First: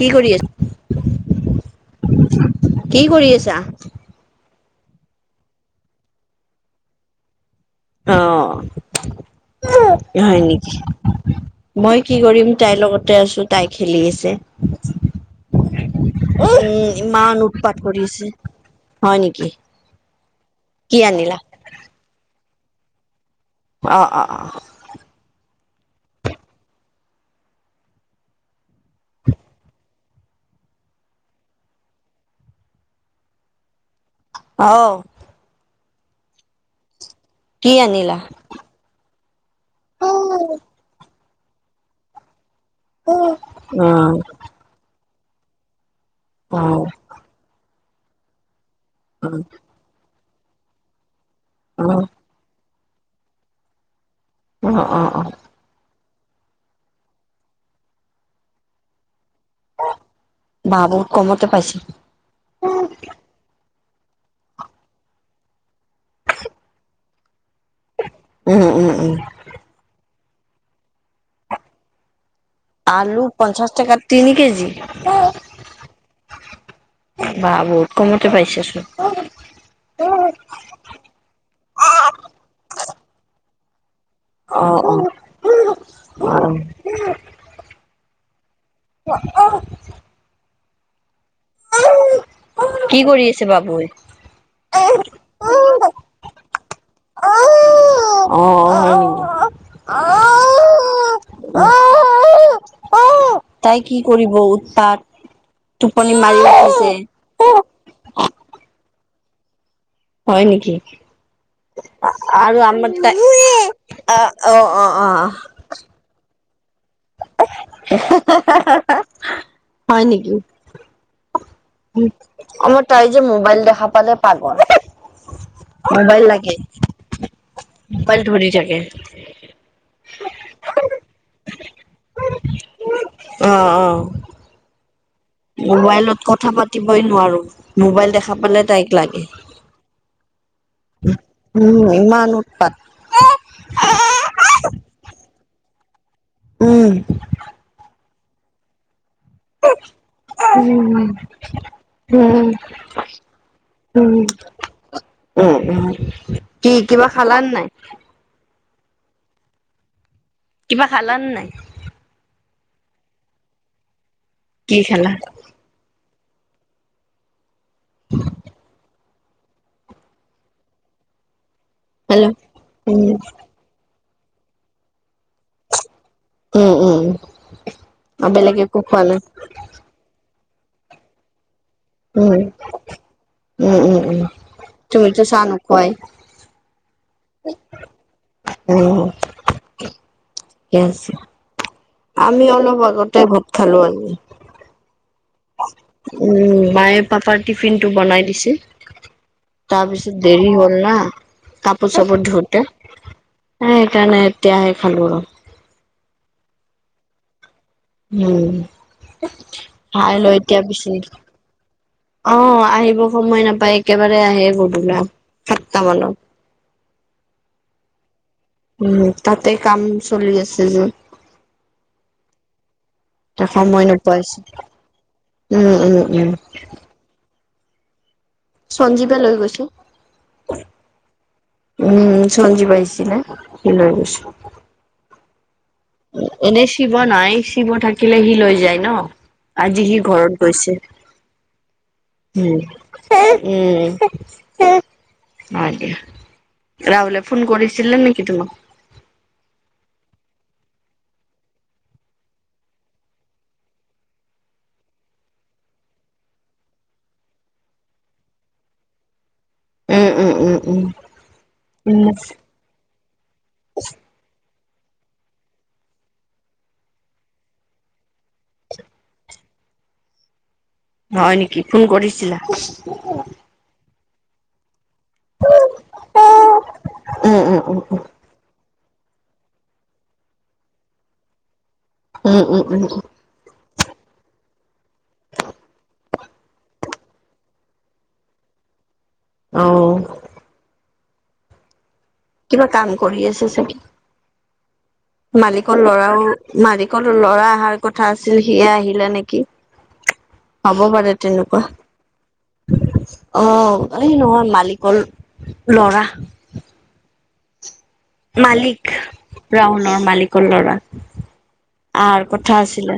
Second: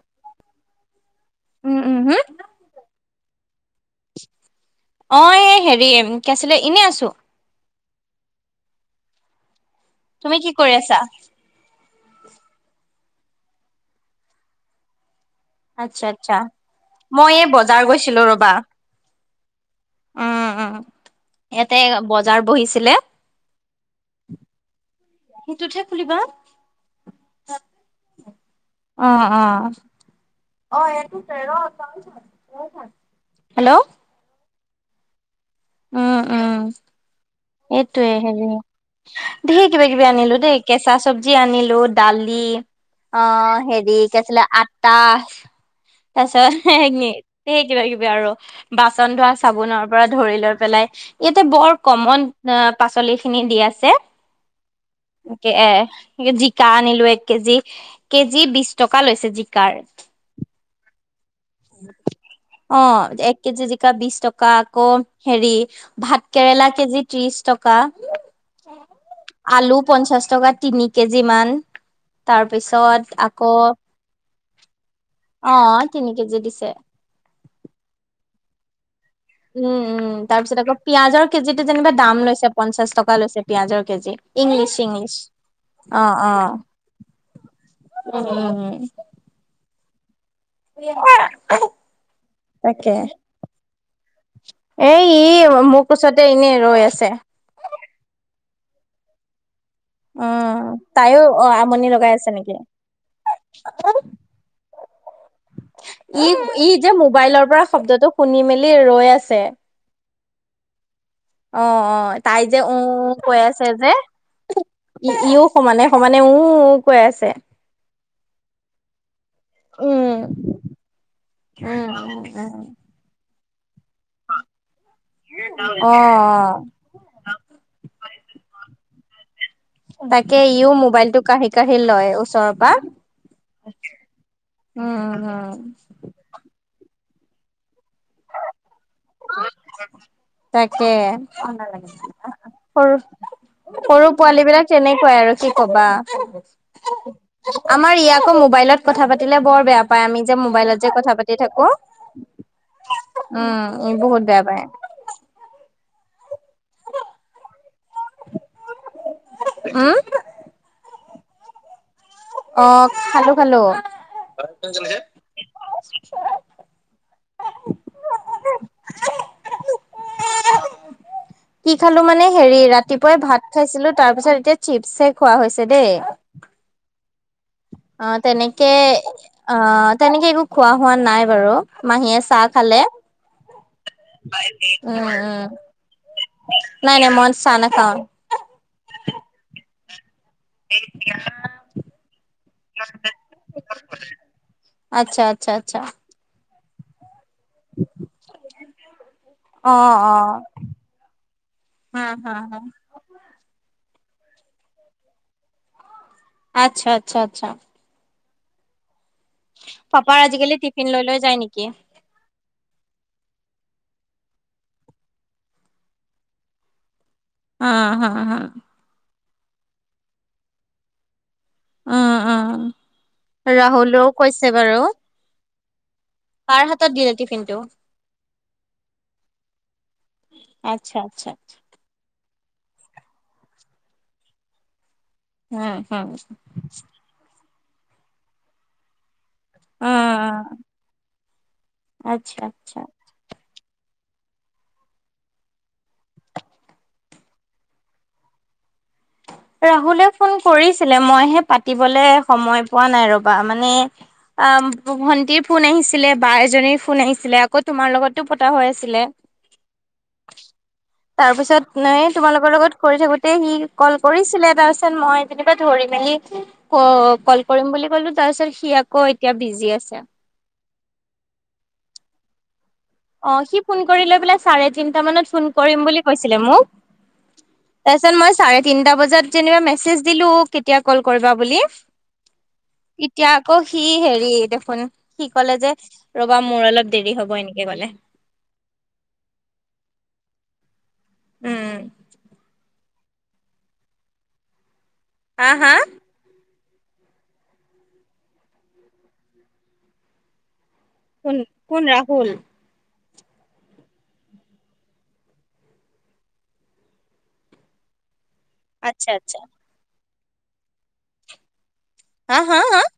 কি কৰি আছ উম, উম, হম, কি কৰি আছা? অ এই হেৰি কি আছিলে এনে আছো। আহঁ তুমি হয় কি কৰি নেকি আছা? মই কি কৰিম তাইৰ লগতে আছো, তাই খেলি আছে। আচ্ছা, আচ্ছা, উম, মই ইমান এই বজাৰ উৎপাত গৈছিলো কৰিছে, ৰবা, হয় নেকি। উম, উম, কি আনিলা। ইয়াতে বজাৰ বহিছিলে। অঁ অঁ অঁ সিটোতহে খুলিবা, অঁ অঁ হেল্ল' অ উম উম কি এইটোৱে আনিলা? হেৰি। ধেৰ কিবা কিবি অ' আনিলো দেই অ' কেঁচা চবজি আনিলো দালি অ হেৰি কি আছিলে আটা তাছত সে এনে সেই কিবা কিবি আৰু বাচন ধৰা চাবোনৰ পৰা ধৰি লৈ পেলাই- ইয়াতে বৰ অ' কমন পাচলি খিনি দি আছে, অ' অ' এ- জিকা আনিলো এক কেজি, কেজি বিশ টকা লৈছে জিকাৰ। বাহ বহুত কমতে পাইছে। অ এক কেজি জিকা বিশ টকা আকৌ হেৰি ভাত কেৰেলা কেজিত ত্ৰিশ টকা, উম, উম, উম। আলু পঞ্চাশ টকা তিনি কেজি মান তাৰপিছত আলু আকৌ পঞ্চাশ টকাত তিনি কেজি আহ তিনি কেজি দিছে। বাহ বহুত কমতে পাইছাচোন। উম উম তাৰ পিছত আকৌ পিয়াজৰ কেজিতে যেনিবা দাম লৈছে পঞ্চাশ টকা লৈছে। পিঁয়াজৰ কেজি ইংলিছ ইংলিছ অ অ। উ উম। [unintelligible] [unintelligible] তাকে কি কৰি আছে বাবোৱে? এই ই মোৰ কোচতে এনেই ৰৈ আছে। অ অ অ উম, তাইও অ আমনি লগাই আছে নেকি? তাই কি কৰিব উৎপাত টোপনি ই মাৰি ই যে আছে। মোবাইলৰ পৰা শব্দটো শুনি মেলি ৰৈ আছে। হয় নেকি? অ অ তাই যে আৰু উ আমাৰ তাই কৈ আছে যে অ অ অ। ই ইও সমানে সমানে উও কৈ আছে। হা হা হা হা। উম। উম উম উম আমাৰ তাই যে মোবাইল দেখা পালে পাগল। অ মোবাইল অ লাগে মোবাইল ধৰি যায়। তাকে ইও মোবাইলতটো কাঢ়ি কাঢ়ি লয় ওচৰৰ পা। অ অ। উম অ। মোবাইলত কথা পাতিবই নোৱাৰো মোবাইল দেখা পালে তাইক লাগে। তাকে উম, ইমান উৎপাত সৰু সৰু পোৱালী বিলাক তেনেকুৱাই আৰু কি কবা। উম। আমাৰ ই আকৌ মোবাইলত কথা পাতিলে বৰ বেয়া পায় আমি যে মোবাইলত যে কথা পাতি থাকো। উম, উম। ই উম বহুত বেয়া পায় উ উ কি কিবা খালা নাই। উম। কিবা খালা নাই? অ খালো খালো। কি খালা? [unintelligible] [inaudible] কি খালো মানে হেল্ল'। হেৰি উম, ৰাতিপুৱাই ভাত খাইছিলো তাৰ পিছত এতিয়া চিপছে খোৱা হৈছে দেই। উম উম উ। অ তেনেকে অ তেনেকে একো খোৱা হোৱা নাই বাৰু। মাহীয়ে উম, চাহ খালে। উম, উম, উম, উম উম তুমিতো চাহ নোখোৱাই? নাই নাই মন চাহ নাখাওঁ। উম। আছে আমি অলপ আগতে বোট খালো আনি। আচ্ছা- আচ্ছা -আচ্ছা। উম মায়ে পাপাৰ টিফিন টো বনাই দিছিল। অ তাৰপিছত অ দেৰি হ'ল ন কাপোৰ হা চাপোৰ হা হা ধুতে। সেইকাৰণে এতিয়াহে খালো আৰু। আচ্ছা- আচ্ছা -আচ্ছা। উম, ভাই পাপাৰ ল আজিকালি এতিয়া টিফিন পিছে। লৈ লৈ যায় নেকি অ, আহিব সময় নাপায় একেবাৰে আহে বৰদলা সাতটা মানত। অ, হা-হা। উম, তাতে কাম চলি আছে যে। উম উম এ সময় ৰাহুলেও নোপাইছো কৈছে বাৰু উম- উম -উম। কাৰ হাতত দিলে টিফিনটো? সঞ্জীৱে লৈ গৈছো। আচ্ছা আচ্ছা উম, সঞ্জীব পাইছিলে সি লৈ গৈছে। উম, উম এনেই শিৱ নাই শিৱ থাকিল সি লৈ যায় ন। আজি সি ঘৰত উম গৈছে আচ্ছা উম, আচ্ছা উম, অ, দিয়া। [unintelligible] ৰাহোলে ফোন কৰিছিলিলে নেকি তোমাক? ৰাহুলে ফোন কৰিছিলে মইহে পাতিবলে সময় পোৱা নাই ৰবা মানে অ, ভন্টিৰ ফোন আহিছিলে বা এজনীৰ ফোন আহিছিলে আকৌ তোমাৰ লগতো পতা হৈ আছিলে। উম উম উম উম তাৰপিছত ন উম তোমালোকৰ লগত কৰি থাকোতে সি কল। কৰিছিলে তাৰ পিছত মই যেনেকুৱা ধৰি মেলি অ, কল কৰিম বুলি কলো। তাৰ পিছত সি আকৌ এতিয়া বিজি আছে। হয় নেকি ফোন কৰিছিলা। অ, সি ফোন কৰিলে বুলে চাৰে তিন টা মানত ফোন কৰিম বুলি কৈছিলে মই উম উম উম তাচত মই চাৰে তিনটা তিনটা বজাত যেনিবা মেছেজ দিলো কেতিয়া কল কৰিবা বুলি? উম -উম - উম। এতিয়া আকৌ সি হেৰি দেখোন সি কলে যে ৰবা মোৰ অলপ দেৰি হব এনেকে কলে। অ', উম, কিবা কাম কৰি আছে চাগে হা হা মালিকৰ ল'ৰাও মালিকো ল'ৰা অহাৰ কথা আছিল সিয়ে আহিলে নেকি হ'ব পাৰে। কোন তেনেকুৱা। কোন ৰাহুল অ, এই নহয় মালিকৰ লৰা মালিক আচ্ছা আচ্ছা ৰাহুলৰ মালিকৰ ল'ৰা। আহাৰ হা কথা হা হা আছিলে।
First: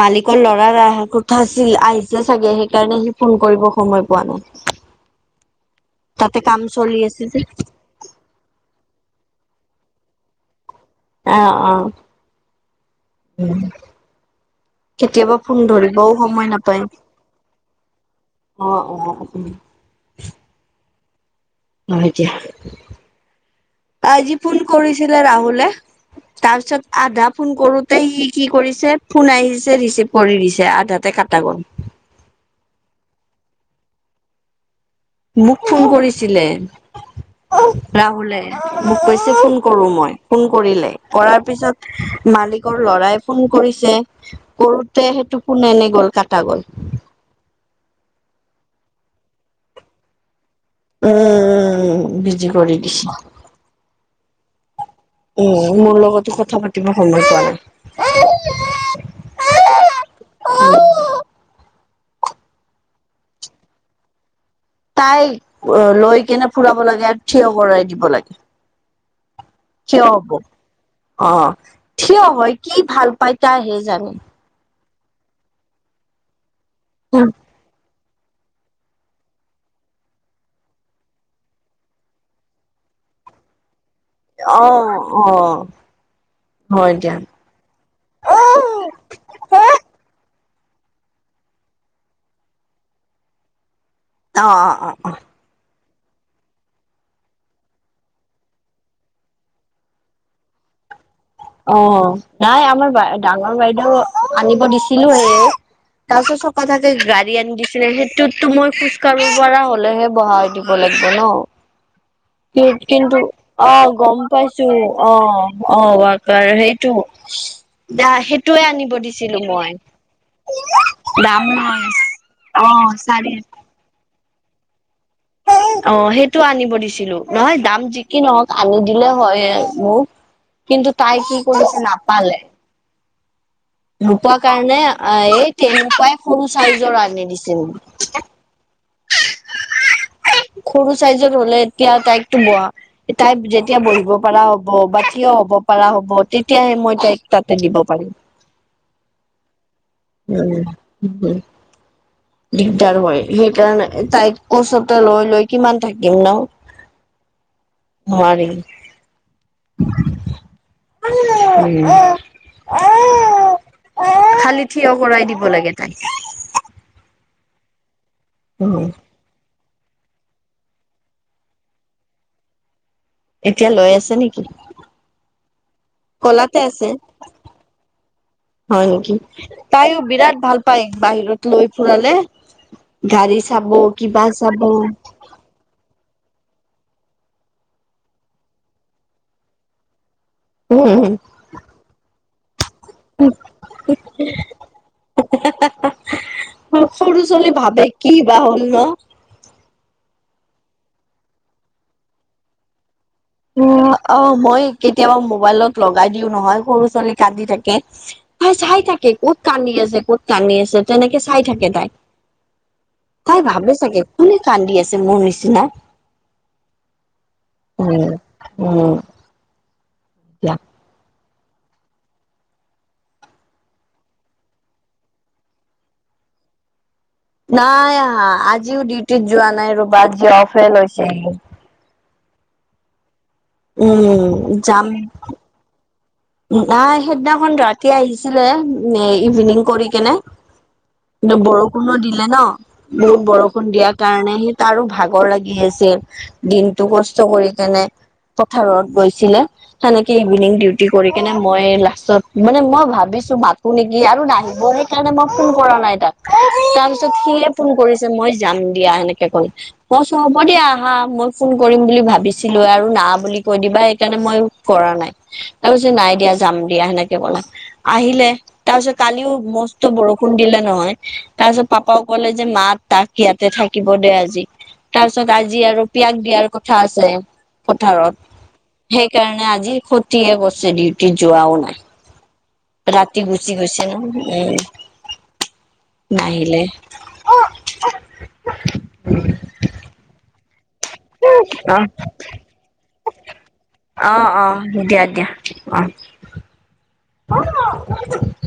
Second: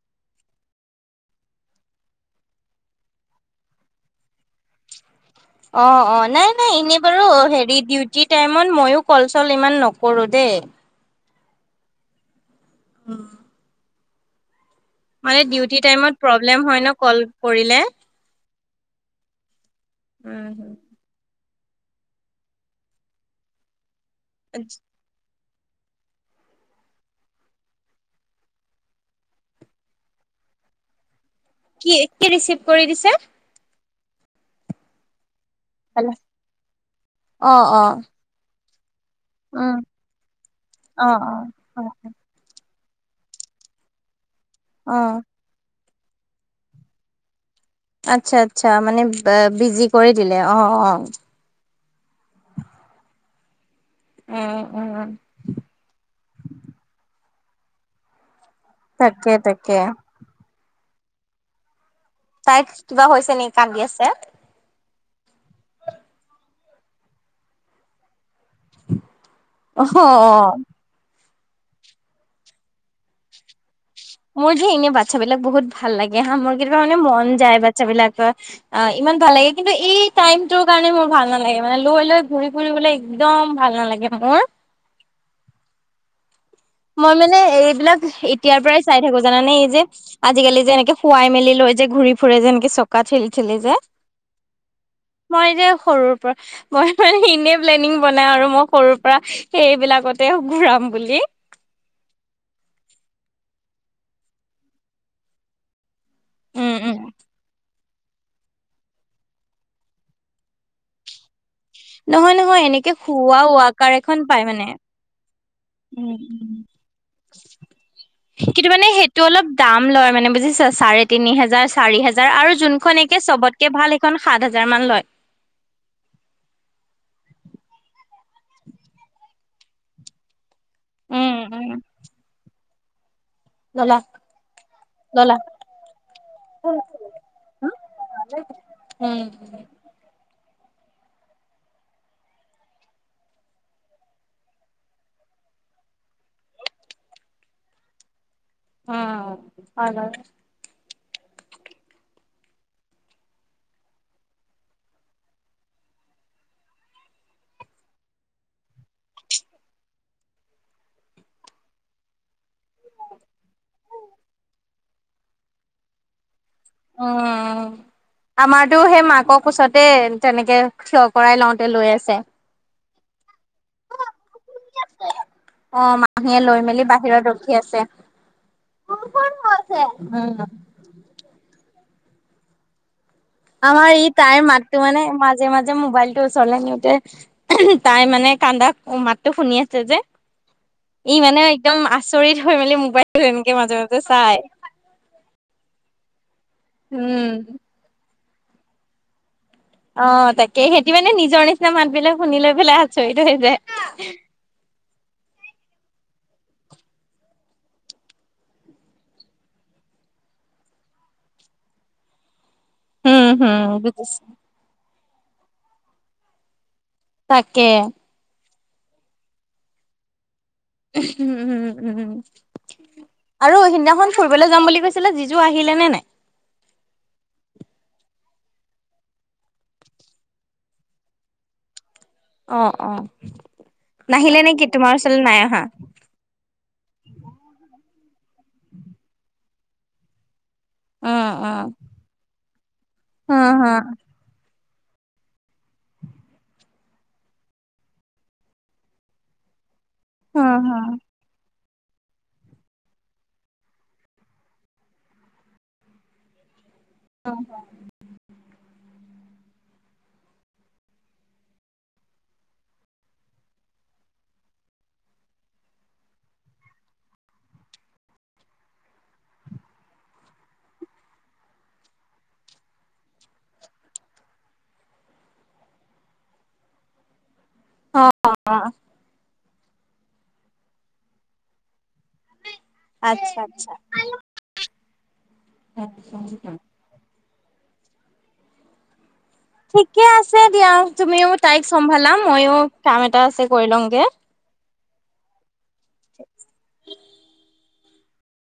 মালিকৰ ল'ৰাৰ কথা আছিল আহিছে চাগে সেইকাৰণে সি ফোন কৰিব সময় পোৱা নাই। অহ', অহ', তাতে নাই- কাম নাই চলি এনেই বাৰু আছে যে, হেৰি ডিউটি ডিউটি টাইমত ময়ো কল চল ইমান নকৰো দেই। অহ ', অহ', উম, [unintelligible] কেতিয়াবা মানে ফোন ডিউটি ধৰিবও টাইমত সময় প্ৰব্লেম হয় নাপায় অহ', ন কল কৰিলে অহ', উম, হুম। হয় দিয়া আজি ফোন কৰিছিলে ৰাহুলে। তাৰ পিছত আধা ফোন কৰোতে সি কি কৰিছে ফোন আহিছে ৰিচিভ কৰি দিছে আধাতে কাটা গ'ল। কি-কি ৰিচিভ কৰি দিছে। মোক ফোন কৰিছিলে অ অ ৰাহুলে মোক কৈছে ফোন উম কৰো মই ফোন কৰিলে অ অ কৰাৰ অ পিছত মালিকৰ ল'ৰাই ফোন কৰিছে অ কৰোতে সেইটো ফোন এনে গ'ল কাটা গ'ল। আচ্ছা - আচ্ছা মানে বিজি কৰি দিলে অহ', অহ', উম উম উম যি কৰি দিছো উম উম উম মোৰ লগতো কথা পাতিব সময় পোৱা নাই তাকে তাকে উম তাইৰ কিবা হৈছে নেকি কান্দি আছে? তাই লৈ কেনে ফুৰাব লাগে আৰু থিয় কৰাই দিব লাগে অ থিয় হব অ থিয় হয় কি ভাল পাই তাইহে জানে মোৰ যে এনে বাচ্ছাবিলাক বহুত ভাল লাগে হা মোৰ কেতিয়াবা মানে মন যায় বাচ্ছা বিলাকৰ অ ইমান ভাল লাগে কিন্তু এই টাইমটোৰ কাৰণে মোৰ ভাল নালাগে মানে লৈ লৈ ঘূৰি ফুৰিবলৈ একদম ভাল নালাগে। মোৰ। অহ অহ মই মানে এইবিলাক এতিয়াৰ পৰাই চাই থাকো জানানে এই যে আজিকালি যেনেকে শুৱাই মেলি লৈ যে ঘূৰি ফুৰে যেনেকে চকা ঠেলি ঠেলি যে অহ অহ অহ অহ মই এতিয়া সৰুৰ পৰা মই মানে এনেই প্লেনিং বনাই আৰু মই সৰুৰ পৰা সেইবিলাকতে ঘূৰাম বুলি অহ, ' নাই আমাৰ ডাঙৰ বাইদেউ আনিব দিছিলো এ। তাৰপিছত চকা উম থাকে উম গাড়ী আনি দিছে। সেইটোততো মই খোজ কাঢ়িব পৰা হ'লেহে বহাই দিব লাগব ন'। নহয় নহয় এনেকে কিন্তু খুওৱা ৱাকাৰ অ', এখন গম পাই মানে। পাইছো অ', উম অ', কাৰ উম। সেইটো সেইটোয়ে কিন্তু মানে আনিব সেইটো দিছিলো অলপ মই দাম লয় মানে বুজিছা চাৰে তিনি দাম হেজাৰ নহয় চাৰি হেজাৰ আৰু অ', যোনখন একে চাৰে চবতকে ভাল সেইখন সাত হাজাৰ মান লয় অ সেইটো আনিব দিছিলো নহয় দাম যি কি নহওক আনি দিলে হয় মোক কিন্তু তাই উম কি উম কৰিছে নাপালে। ললা নোপোৱা কাৰণে ললা এই তেনেকুৱাই সৰু চাইজৰ আনি দিছিল। উম হম সৰু চাইজত হলে এতিয়া তাইক টো বহা তাই যেতিয়া বহিব পাৰা হব বা থিয় হব পাৰা হ'ব তেতিয়াহে মই তাইক তাতে দিব পাৰিম। অহ হয় বাৰু উম উম দিগদাৰ হয় সেইকাৰণে তাইক কোচতে লৈ লৈ কিমান থাকিম ন, নোৱাৰি। উম খালি থিয় কৰাই দিব লাগে তাইক। উম, আমাৰতো উম, সেই মাকৰ কোচতে তেনেকে থিয় কৰাই লওঁতে লৈ আছে। এতিয়া লৈ আছে নেকি? অ', মাহীয়ে কলাতে লৈ মেলি আছে বাহিৰত ৰখি আছে উম। নেকি? তাইও বিৰাট ভাল হয় বাহিৰত লৈ ফুৰালে গাড়ি চা আমাৰ ই তাইৰ মাতটো মানে মাজে -মাজে মোবাইলটো ওচৰলে নিওঁতে তাই মানে কান্দা মো মাতটো শুনি আছে যে। ই উম [unintelligible] মানে একদম আচৰিত হৈ মেলি মোবাইল টো এনকে মাজে -মাজে চাই। সৰু উম ছোৱালী ভাবে কি বা হ'ল ন'। অহ, তাকে হেতি মানে নিজৰ নিচিনা মাত বিলাক শুনি লৈ পেলাই আচৰিত হৈ যায়। অহ, মই কেতিয়াবা মোবাইলত লগাই দিও নহয় সৰু ছোৱালী কান্দি থাকে। তাই চাই থাকে ক'ত কান্দি আছে ক'ত কান্দি আছে তেনেকে চাই থাকে তাই। উম তাই হুম ভাবে চাগে বুজিছো কোনে কান্দি আছে মোৰ নিচিনা। তাকে। উম, উম, দিয়া। উম-উম-উম আৰু সিদিনাখন ফুৰিবলৈ যাম বুলি কৈছিলে জিজো আহিলে নে নাই? নাই আহা আজিও ডিউটিত যোৱা নাই ৰবা আজি অফে লৈছে। অ', অ', উম, নাহিলে নেকি যাম। তোমাৰ ওচৰলৈ নাই অহা। নাই সেইদিনাখন ৰাতি আহিছিলে ইভিনিং কৰি কেনে। উম কিন্তু উম বৰষুণো দিলে ন' বহুত হম বৰষুণ দিয়াৰ হম কাৰণে সি তাৰো ভাগৰ লাগি আছিল দিনটো কষ্ট কৰি কেনে। পথাৰত গৈছিলে সেনেকে ইভিনিং ডিউটি হম সেই কানে মই লাষ্টত মানে মই ভাবিছো মাতো নেকি আৰু নাহিব সেইকাৰণে মই ফোন কৰা নাই তাক। তাৰপিছত হম সিয়ে ফোন কৰিছে মই যাম দিয়া সেনেকে কৈ। মই কৈছোঁ হ'ব দিয়া আহা মই ফোন কৰিম বুলি ভাবিছিলো আৰু না বুলি কৈ দিবা সেইকাৰণে মই কৰা নাই। [inaudible] আৰু যে নাই দিয়া যাম দিয়া সেনেকে কলে আহিলে। তাৰপাছত কালিও মস্ত বৰষুণ দিলে নহয় তাৰ পাছত পাপাও কলে যে মাত তাক সিয়াতে থাকিব দে আজি তাৰপিছত আজি আৰু পিয়াগ দিয়াৰ কথা আছে অ পথাৰত সেইকাৰণে আজি খতিহে কৰ ছে ডিউটি যোৱাও নাই ৰাতি আচ্ছা গুচি আচ্ছা গৈছে ন উম নাহিলে [unintelligible] ঠিকে আছে দিয়া তুমিও তাইক চম্ভালা ময়ো কাম এটা আছে কৰি লঙগে। অ অ দিয়া দিয়া। অহ [unintelligible]